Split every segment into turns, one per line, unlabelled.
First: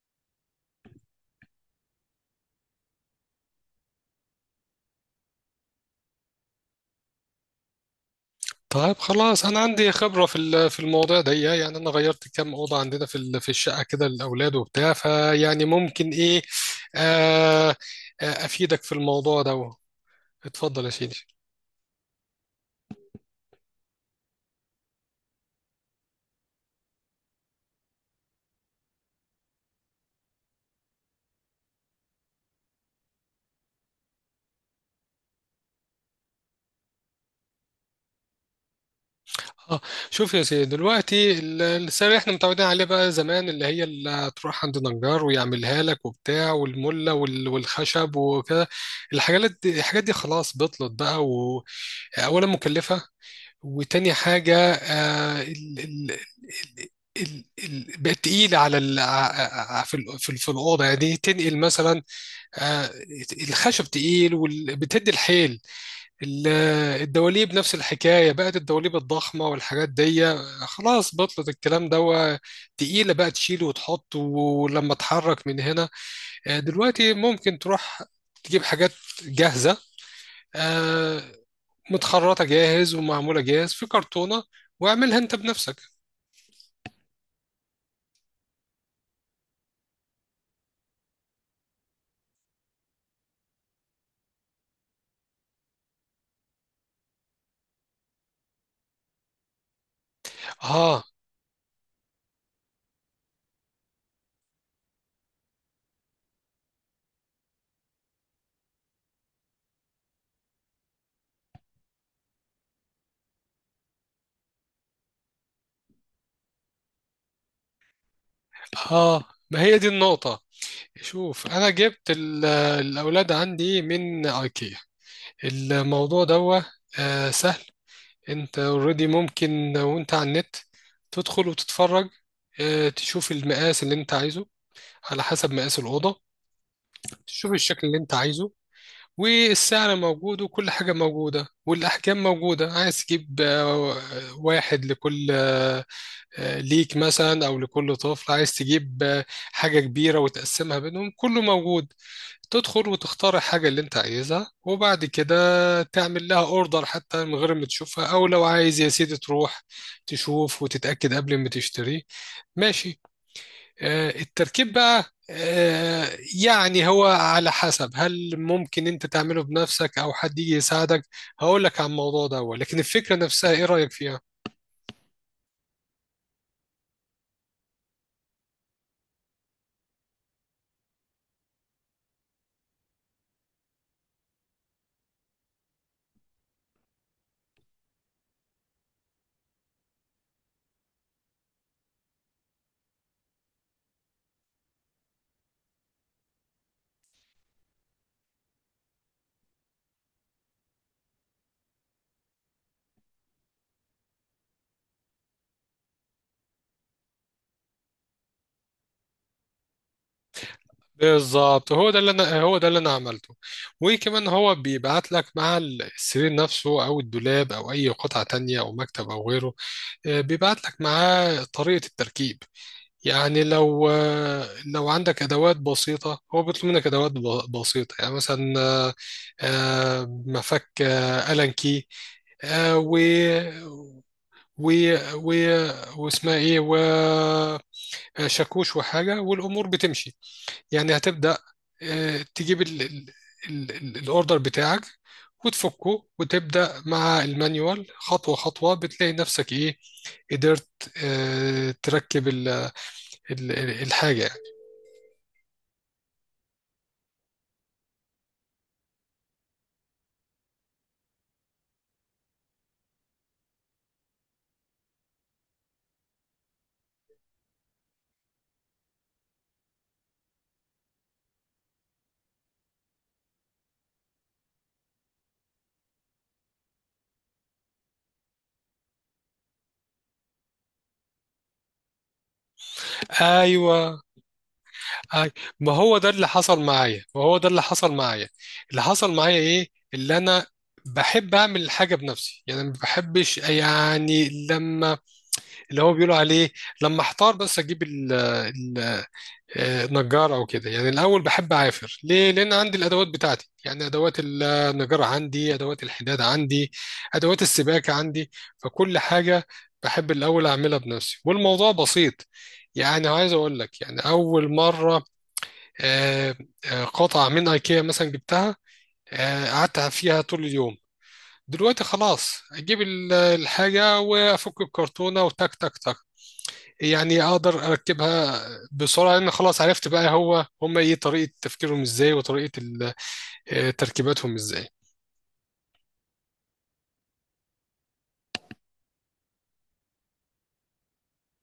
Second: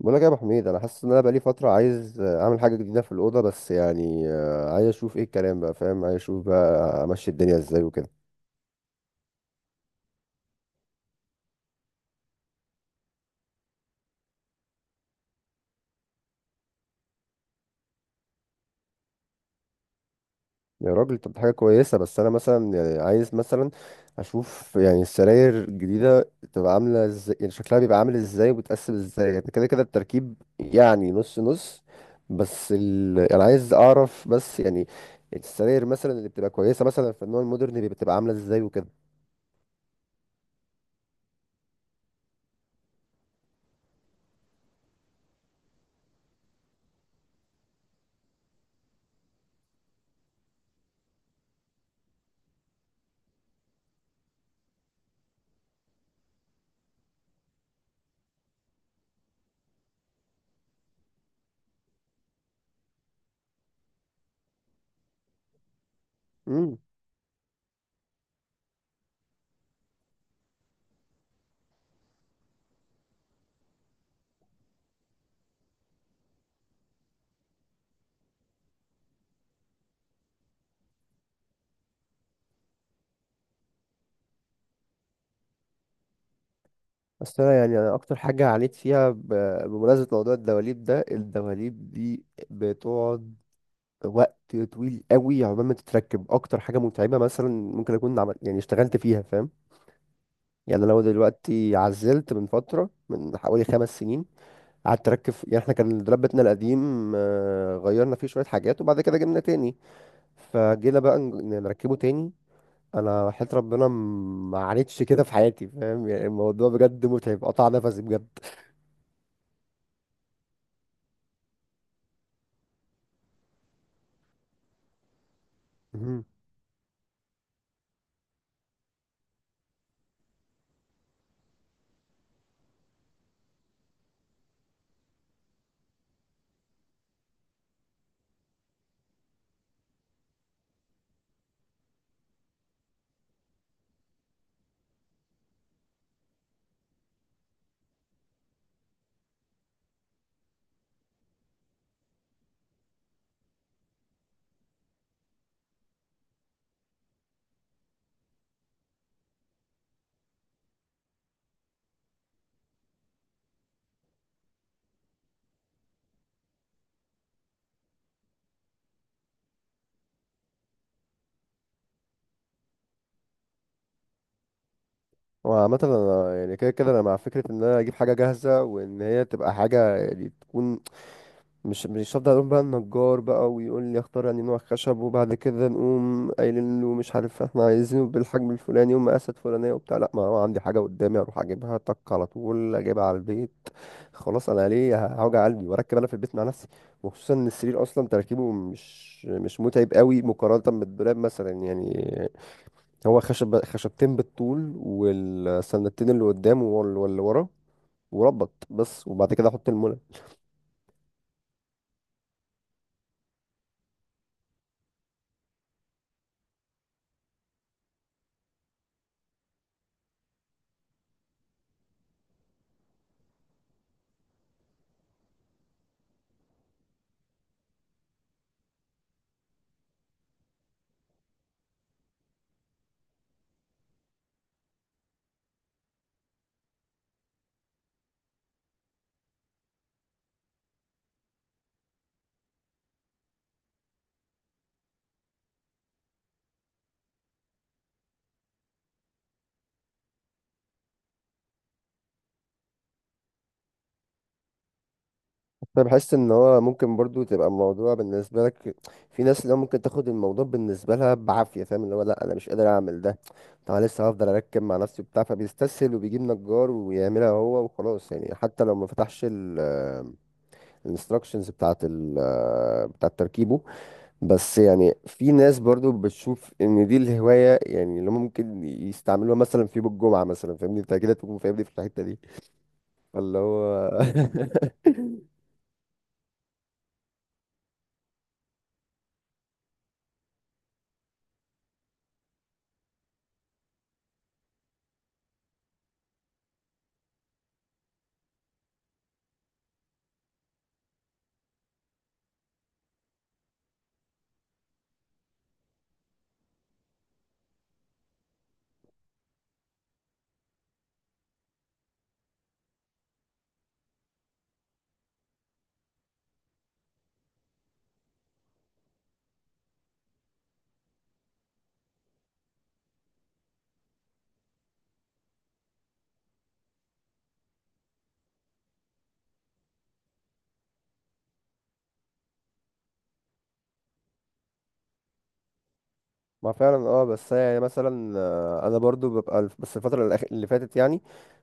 بقول لك يا ابو حميد، انا حاسس ان انا بقالي فتره عايز اعمل حاجه جديده في الاوضه. بس يعني عايز اشوف ايه الكلام، بقى فاهم. عايز اشوف بقى امشي الدنيا ازاي وكده.
طيب خلاص انا عندي خبره في الموضوع ده يعني انا غيرت كام اوضه عندنا في الشقه كده للاولاد وبتاع فيعني ممكن ايه. آه. آه، افيدك في الموضوع ده. اتفضل يا
يا
سيدي.
راجل، طب دي حاجه كويسه. بس انا مثلا يعني عايز مثلا اشوف يعني السراير الجديده تبقى عامله ازاي، يعني شكلها بيبقى عامل ازاي وبتقسم ازاي، يعني كده كده التركيب، يعني نص نص. انا عايز اعرف بس يعني السراير مثلا اللي بتبقى كويسه مثلا في النوع المودرن بتبقى عامله ازاي وكده.
اه، شوف يا سيدي دلوقتي السعر اللي احنا متعودين عليه بقى زمان اللي هي اللي تروح عند نجار ويعملها لك وبتاع والمله والخشب وكده. الحاجات دي الحاجات دي خلاص بطلت بقى. واولا مكلفه. وتاني حاجة، ال بقت تقيلة على ال ع- ع- في ال في, ال في الأوضة يعني تنقل مثلا. آه، الخشب تقيل وبتدي الحيل. ال- الدواليب نفس الحكاية، بقت الدواليب الضخمة والحاجات دي خلاص بطلت الكلام ده. تقيلة بقى، تشيل وتحط ولما تحرك من هنا. دلوقتي ممكن تروح تجيب حاجات جاهزة، آه، متخرطة جاهز ومعمولة جاهز في كرتونة واعملها انت بنفسك.
بس انا يعني أنا اكتر حاجه عانيت فيها بمناسبه موضوع الدواليب ده، الدواليب دي بتقعد وقت طويل قوي عقبال ما تتركب. اكتر حاجه متعبه مثلا ممكن اكون عمل، يعني اشتغلت فيها، فاهم. يعني لو
اه
دلوقتي عزلت من فتره، من حوالي 5 سنين قعدت اركب. يعني احنا كان الدولاب بتاعنا القديم، غيرنا فيه شويه حاجات، وبعد كده جبنا تاني، فجينا بقى نركبه تاني. انا وحياة ربنا ما عانيتش كده في حياتي، فاهم. يعني الموضوع بجد متعب، قطع نفسي بجد.
اه، ما هي دي النقطة. شوف، انا جبت الاولاد عندي من ايكيا. الموضوع ده آه سهل. انت اوريدي ممكن وانت على النت تدخل وتتفرج، آه تشوف المقاس اللي انت عايزه على حسب مقاس الأوضة، تشوف الشكل اللي انت عايزه، والسعر موجود وكل حاجة موجودة والأحجام موجودة. عايز تجيب واحد لكل ليك مثلا، او لكل طفل عايز تجيب حاجه كبيره وتقسمها بينهم، كله موجود. تدخل وتختار الحاجه اللي انت عايزها وبعد كده تعمل لها اوردر حتى من غير ما تشوفها، او لو عايز يا سيدي تروح تشوف وتتاكد قبل ما تشتري. ماشي. التركيب بقى، يعني هو على حسب، هل ممكن انت تعمله بنفسك او حد يجي يساعدك. هقول لك عن الموضوع ده، لكن الفكره نفسها ايه رايك فيها؟
وعامة أنا يعني كده كده أنا مع فكرة إن أنا أجيب حاجة جاهزة، وإن هي تبقى حاجة يعني تكون. مش هفضل أقول بقى النجار بقى ويقول لي اختار يعني نوع خشب، وبعد كده نقوم قايلين له مش عارف، إحنا عايزينه بالحجم الفلاني ومقاسات فلانية وبتاع. لأ، ما هو عندي حاجة قدامي أروح أجيبها طق على طول، أجيبها على البيت. خلاص أنا ليه هوجع قلبي وأركب أنا في البيت مع نفسي؟ وخصوصا إن السرير أصلا تركيبه مش متعب قوي مقارنة بالدولاب مثلا. يعني هو خشب، خشبتين بالطول والسندتين اللي قدام واللي ورا، وربط بس، وبعد كده احط المولد.
بالظبط، هو ده اللي انا عملته. وكمان هو بيبعت لك مع السرير نفسه او الدولاب او اي قطعه تانية او مكتب او غيره، بيبعت لك معاه طريقه التركيب. يعني لو عندك ادوات بسيطه، هو بيطلب منك ادوات بسيطه، يعني مثلا، مفك، الان كي، آه، و و و واسمها ايه، وشاكوش وحاجه، والامور بتمشي. يعني هتبدأ، تجيب الاوردر بتاعك وتفكه، وتبدأ مع المانيوال خطوة خطوة، بتلاقي نفسك ايه، قدرت تركب الحاجة يعني.
انا بحس ان هو ممكن برضو تبقى الموضوع بالنسبه لك، في ناس اللي هو ممكن تاخد الموضوع بالنسبه لها بعافيه، فاهم، اللي هو لا انا مش قادر اعمل ده. طب أنا لسه هفضل اركب مع نفسي وبتاع، فبيستسهل وبيجيب نجار ويعملها هو وخلاص. يعني حتى لو ما فتحش الانستراكشنز بتاعه ال، بتاعه تركيبه. بس يعني في ناس برضو بتشوف ان دي الهواية، يعني اللي هم ممكن يستعملوها مثلا في يوم الجمعة مثلا. فاهمني انت كده، تكون فاهمني في الحتة دي، فاللي هو
ايوه. أي- ما هو ده اللي حصل معايا ما هو ده اللي حصل معايا. اللي حصل معايا ايه؟ اللي انا بحب اعمل الحاجه بنفسي، يعني ما بحبش يعني لما، اللي هو بيقولوا عليه، لما احتار بس، اجيب ال نجار او كده. يعني الاول بحب اعافر، ليه؟ لان عندي الادوات بتاعتي، يعني ادوات النجار عندي، ادوات الحداد عندي، ادوات السباكه عندي، فكل حاجه بحب الاول اعملها بنفسي، والموضوع بسيط. يعني عايز اقول لك، يعني اول مره، آه، قطعه من ايكيا مثلا جبتها، قعدت فيها طول اليوم. دلوقتي خلاص اجيب الحاجه وافك الكرتونه وتك تك تك، يعني اقدر اركبها بسرعه، لان خلاص عرفت بقى هو هم ايه طريقه تفكيرهم ازاي وطريقه تركيباتهم ازاي.
ما فعلا اه. بس هي يعني مثلا انا برضو ببقى بس الفتره اللي فاتت. يعني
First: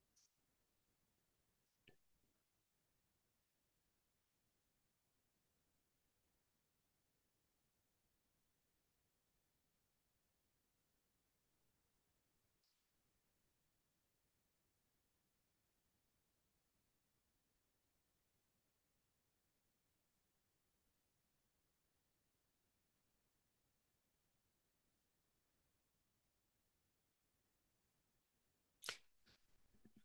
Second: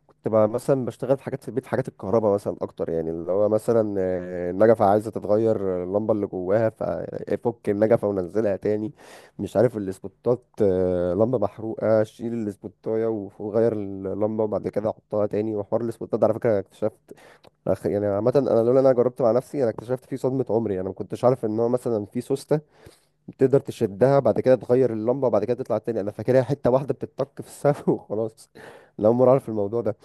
كنت بقى مثلا بشتغل في حاجات في البيت، حاجات الكهرباء مثلا اكتر، يعني اللي هو مثلا النجفه عايزه تتغير اللمبه اللي جواها، ففك النجفه ونزلها تاني. مش عارف الاسبوتات، لمبه محروقه، شيل الاسبوتايه وغير اللمبه وبعد كده حطها تاني. وحوار الاسبوتات ده على فكره أنا اكتشفت يعني عامه انا لولا إن انا جربت مع نفسي انا اكتشفت فيه صدمه. عمري انا ما كنتش عارف ان هو مثلا في سوست تقدر تشدها بعد كده تغير اللمبه بعد كده تطلع تاني. انا فاكرها حته واحده بتتطك في السقف وخلاص. لا عمري اعرف الموضوع ده.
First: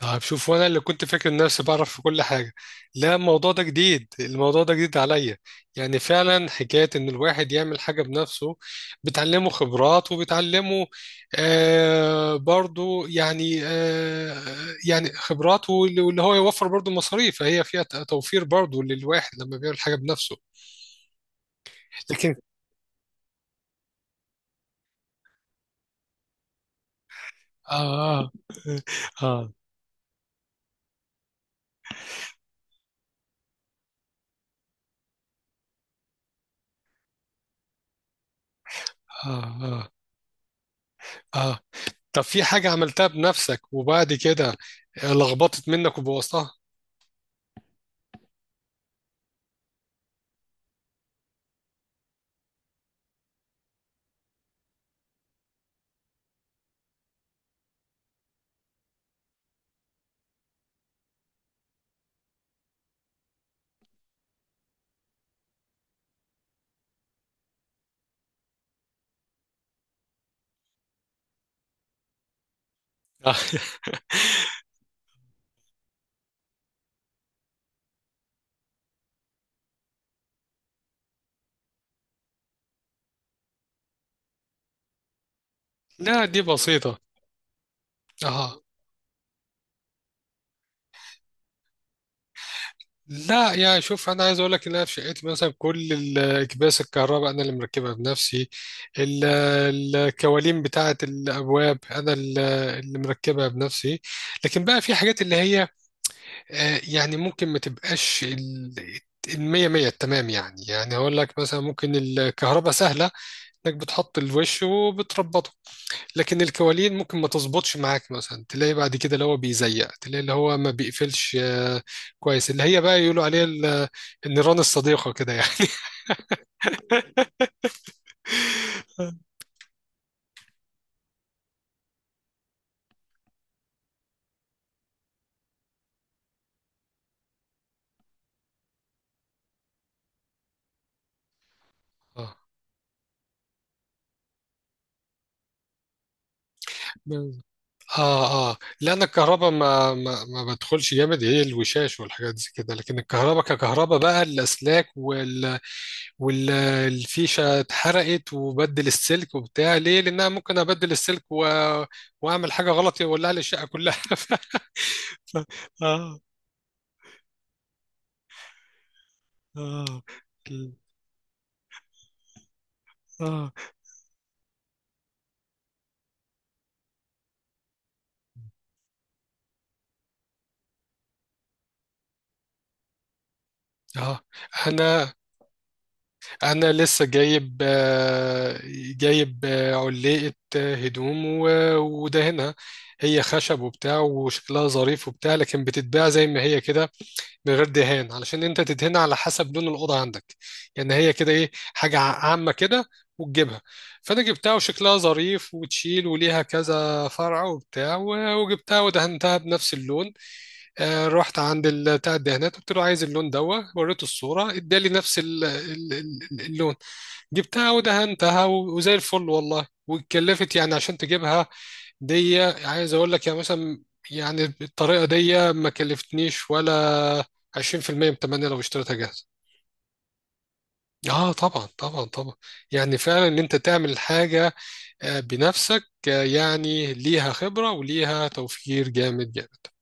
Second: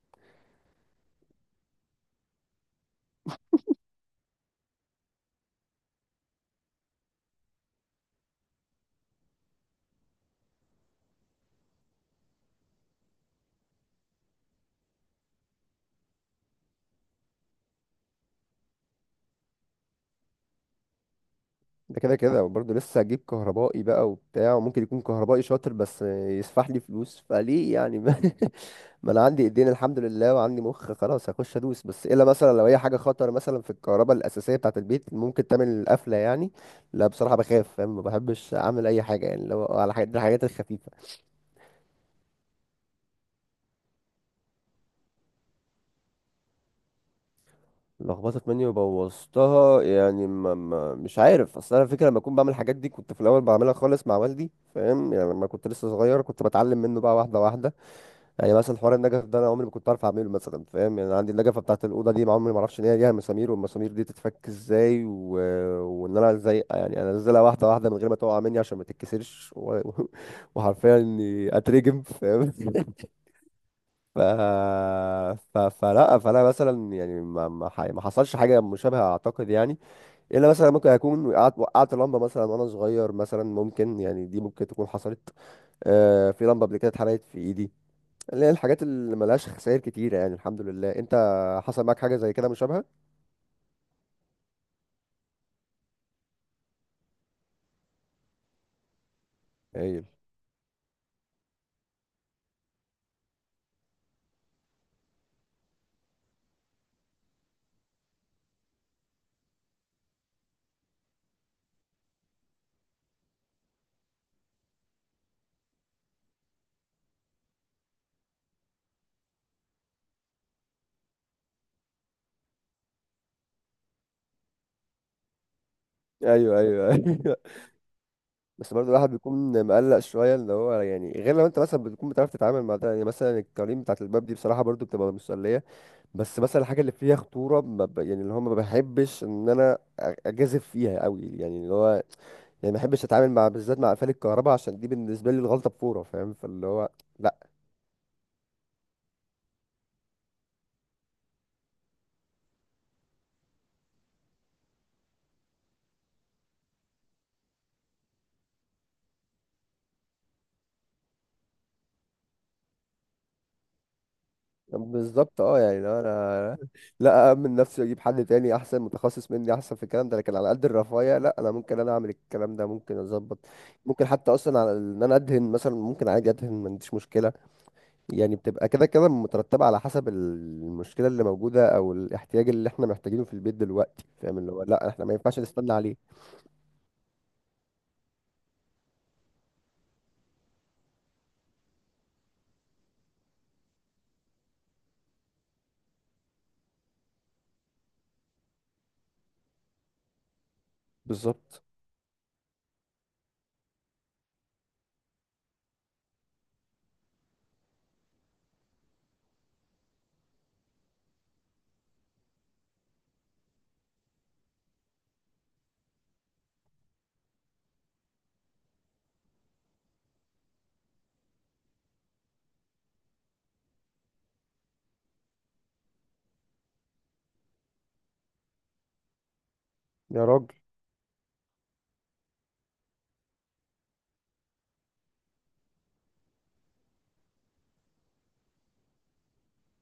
طيب شوف، وانا اللي كنت فاكر نفسي بعرف في كل حاجه، لا الموضوع ده جديد، الموضوع ده جديد عليا. يعني فعلا حكايه ان الواحد يعمل حاجه بنفسه بتعلمه خبرات وبتعلمه، آه برضو يعني آه، يعني خبرات، واللي هو يوفر برضو مصاريف، فهي فيها توفير برضو للواحد لما بيعمل حاجه بنفسه.
ده كده
لكن،
كده برضه لسه هجيب كهربائي بقى وبتاع. وممكن يكون كهربائي شاطر بس يسفح لي فلوس، فليه يعني؟
آه. آه.
ما انا عندي
آه.
ايدين الحمد لله وعندي مخ، خلاص هخش ادوس. بس الا مثلا لو هي حاجه خطر مثلا في الكهرباء الاساسيه بتاعه البيت ممكن تعمل القفله يعني. لا بصراحه بخاف، فاهم، ما بحبش اعمل اي حاجه. يعني لو
آه
على الحاجات الخفيفه.
آه. طب في حاجة عملتها بنفسك وبعد كده لخبطت منك وبوظتها؟
لخبطت مني وبوظتها، يعني ما ما مش عارف. اصل انا فكره لما اكون بعمل الحاجات دي كنت في الاول بعملها خالص مع والدي، فاهم. يعني لما كنت لسه صغير كنت بتعلم منه بقى واحده واحده. يعني مثلا حوار النجف ده انا عمري ما كنت عارف اعمله مثلا، فاهم. يعني أنا عندي النجفه بتاعت الاوضه دي ما عمري ما اعرفش ان هي ليها مسامير، والمسامير دي تتفك ازاي، و... وان انا ازاي يعني انزلها واحده واحده من غير ما تقع مني عشان ما تتكسرش، و... وحرفيا اني اترجم، فاهم.
آه.
ف... فلا، فانا مثلا يعني ما ما, ما حصلش حاجه مشابهه اعتقد يعني. الا مثلا ممكن اكون وقعت لمبه مثلا وانا صغير مثلا، ممكن يعني دي ممكن تكون حصلت.
لا
آه
دي
في لمبه قبل كده
بسيطة.
اتحرقت في ايدي. اللي هي
آه.
الحاجات اللي ملهاش خسائر كتيره، يعني الحمد لله. انت حصل معاك حاجه زي كده مشابهه؟
لا يا شوف، أنا عايز أقول لك إن أنا في شقتي مثلا كل الأكباس الكهرباء أنا اللي مركبها بنفسي. ال-
هايل.
الكوالين بتاعة الأبواب أنا اللي مركبها بنفسي. لكن بقى في حاجات اللي هي يعني ممكن ما تبقاش المية مية التمام. يعني يعني هقول لك، مثلا ممكن الكهرباء سهلة، انك بتحط الوش وبتربطه. لكن الكوالين ممكن ما تظبطش معاك، مثلا تلاقي بعد كده اللي هو بيزيق، تلاقي اللي هو ما بيقفلش كويس، اللي هي بقى يقولوا عليها النيران الصديقة كده يعني.
ايوه ايوه ايوه بس برضه الواحد بيكون مقلق شويه اللي هو، يعني غير لو انت مثلا بتكون بتعرف تتعامل مع ده. يعني مثلا القوانين بتاعت الباب دي بصراحه برضه بتبقى مسليه. بس مثلا الحاجه اللي فيها خطوره ما ب... يعني اللي هو ما بحبش ان انا اجازف فيها قوي، يعني اللي هو يعني ما بحبش اتعامل، مع بالذات مع قفل الكهرباء، عشان دي بالنسبه لي الغلطه بفوره، فاهم، فاللي هو لا.
اه اه اه، لان الكهرباء ما بدخلش جامد، هي الوشاش والحاجات دي كده، لكن الكهرباء ككهرباء بقى، الاسلاك والفيشة اتحرقت وبدل السلك وبتاع، ليه؟ لأنها ممكن أبدل السلك و... وأعمل حاجة غلط يولع لي الشقة كلها. ف...
بالظبط اه. يعني لو
آه.
انا لا اامن نفسي واجيب حد تاني احسن متخصص مني، احسن في
آه.
الكلام ده. لكن على قد الرفاهيه لا انا ممكن انا اعمل الكلام ده، ممكن اظبط.
آه.
ممكن حتى اصلا على ان انا ادهن مثلا ممكن عادي ادهن ما عنديش مشكله. يعني بتبقى كده كده مترتبة على حسب المشكلة اللي موجودة أو الاحتياج اللي احنا محتاجينه في البيت دلوقتي،
آه.
فاهم، اللي هو لأ احنا
أنا
ما ينفعش نستنى عليه.
لسه جايب جايب علقة هدوم ودهنها. هي خشب وبتاع وشكلها ظريف وبتاع، لكن بتتباع زي ما هي كده من غير دهان علشان انت تدهنها على حسب لون الاوضه عندك. يعني هي كده ايه،
بالظبط.
حاجه عامه كده، وتجيبها. فانا جبتها وشكلها ظريف وتشيل وليها كذا فرع وبتاع، وجبتها ودهنتها بنفس اللون. آه، رحت عند بتاع الدهانات، قلت له عايز اللون دوا، وريته الصوره ادالي نفس اللون. جبتها ودهنتها، وزي الفل والله. واتكلفت يعني عشان تجيبها، دي عايز اقول لك، يعني مثلا، يعني بالطريقه دي ما كلفتنيش ولا 20% من تمنية لو اشتريتها جاهزه.
يا راجل
اه طبعا طبعا طبعا، يعني فعلا ان انت تعمل حاجه بنفسك، يعني ليها خبره وليها توفير جامد جامد.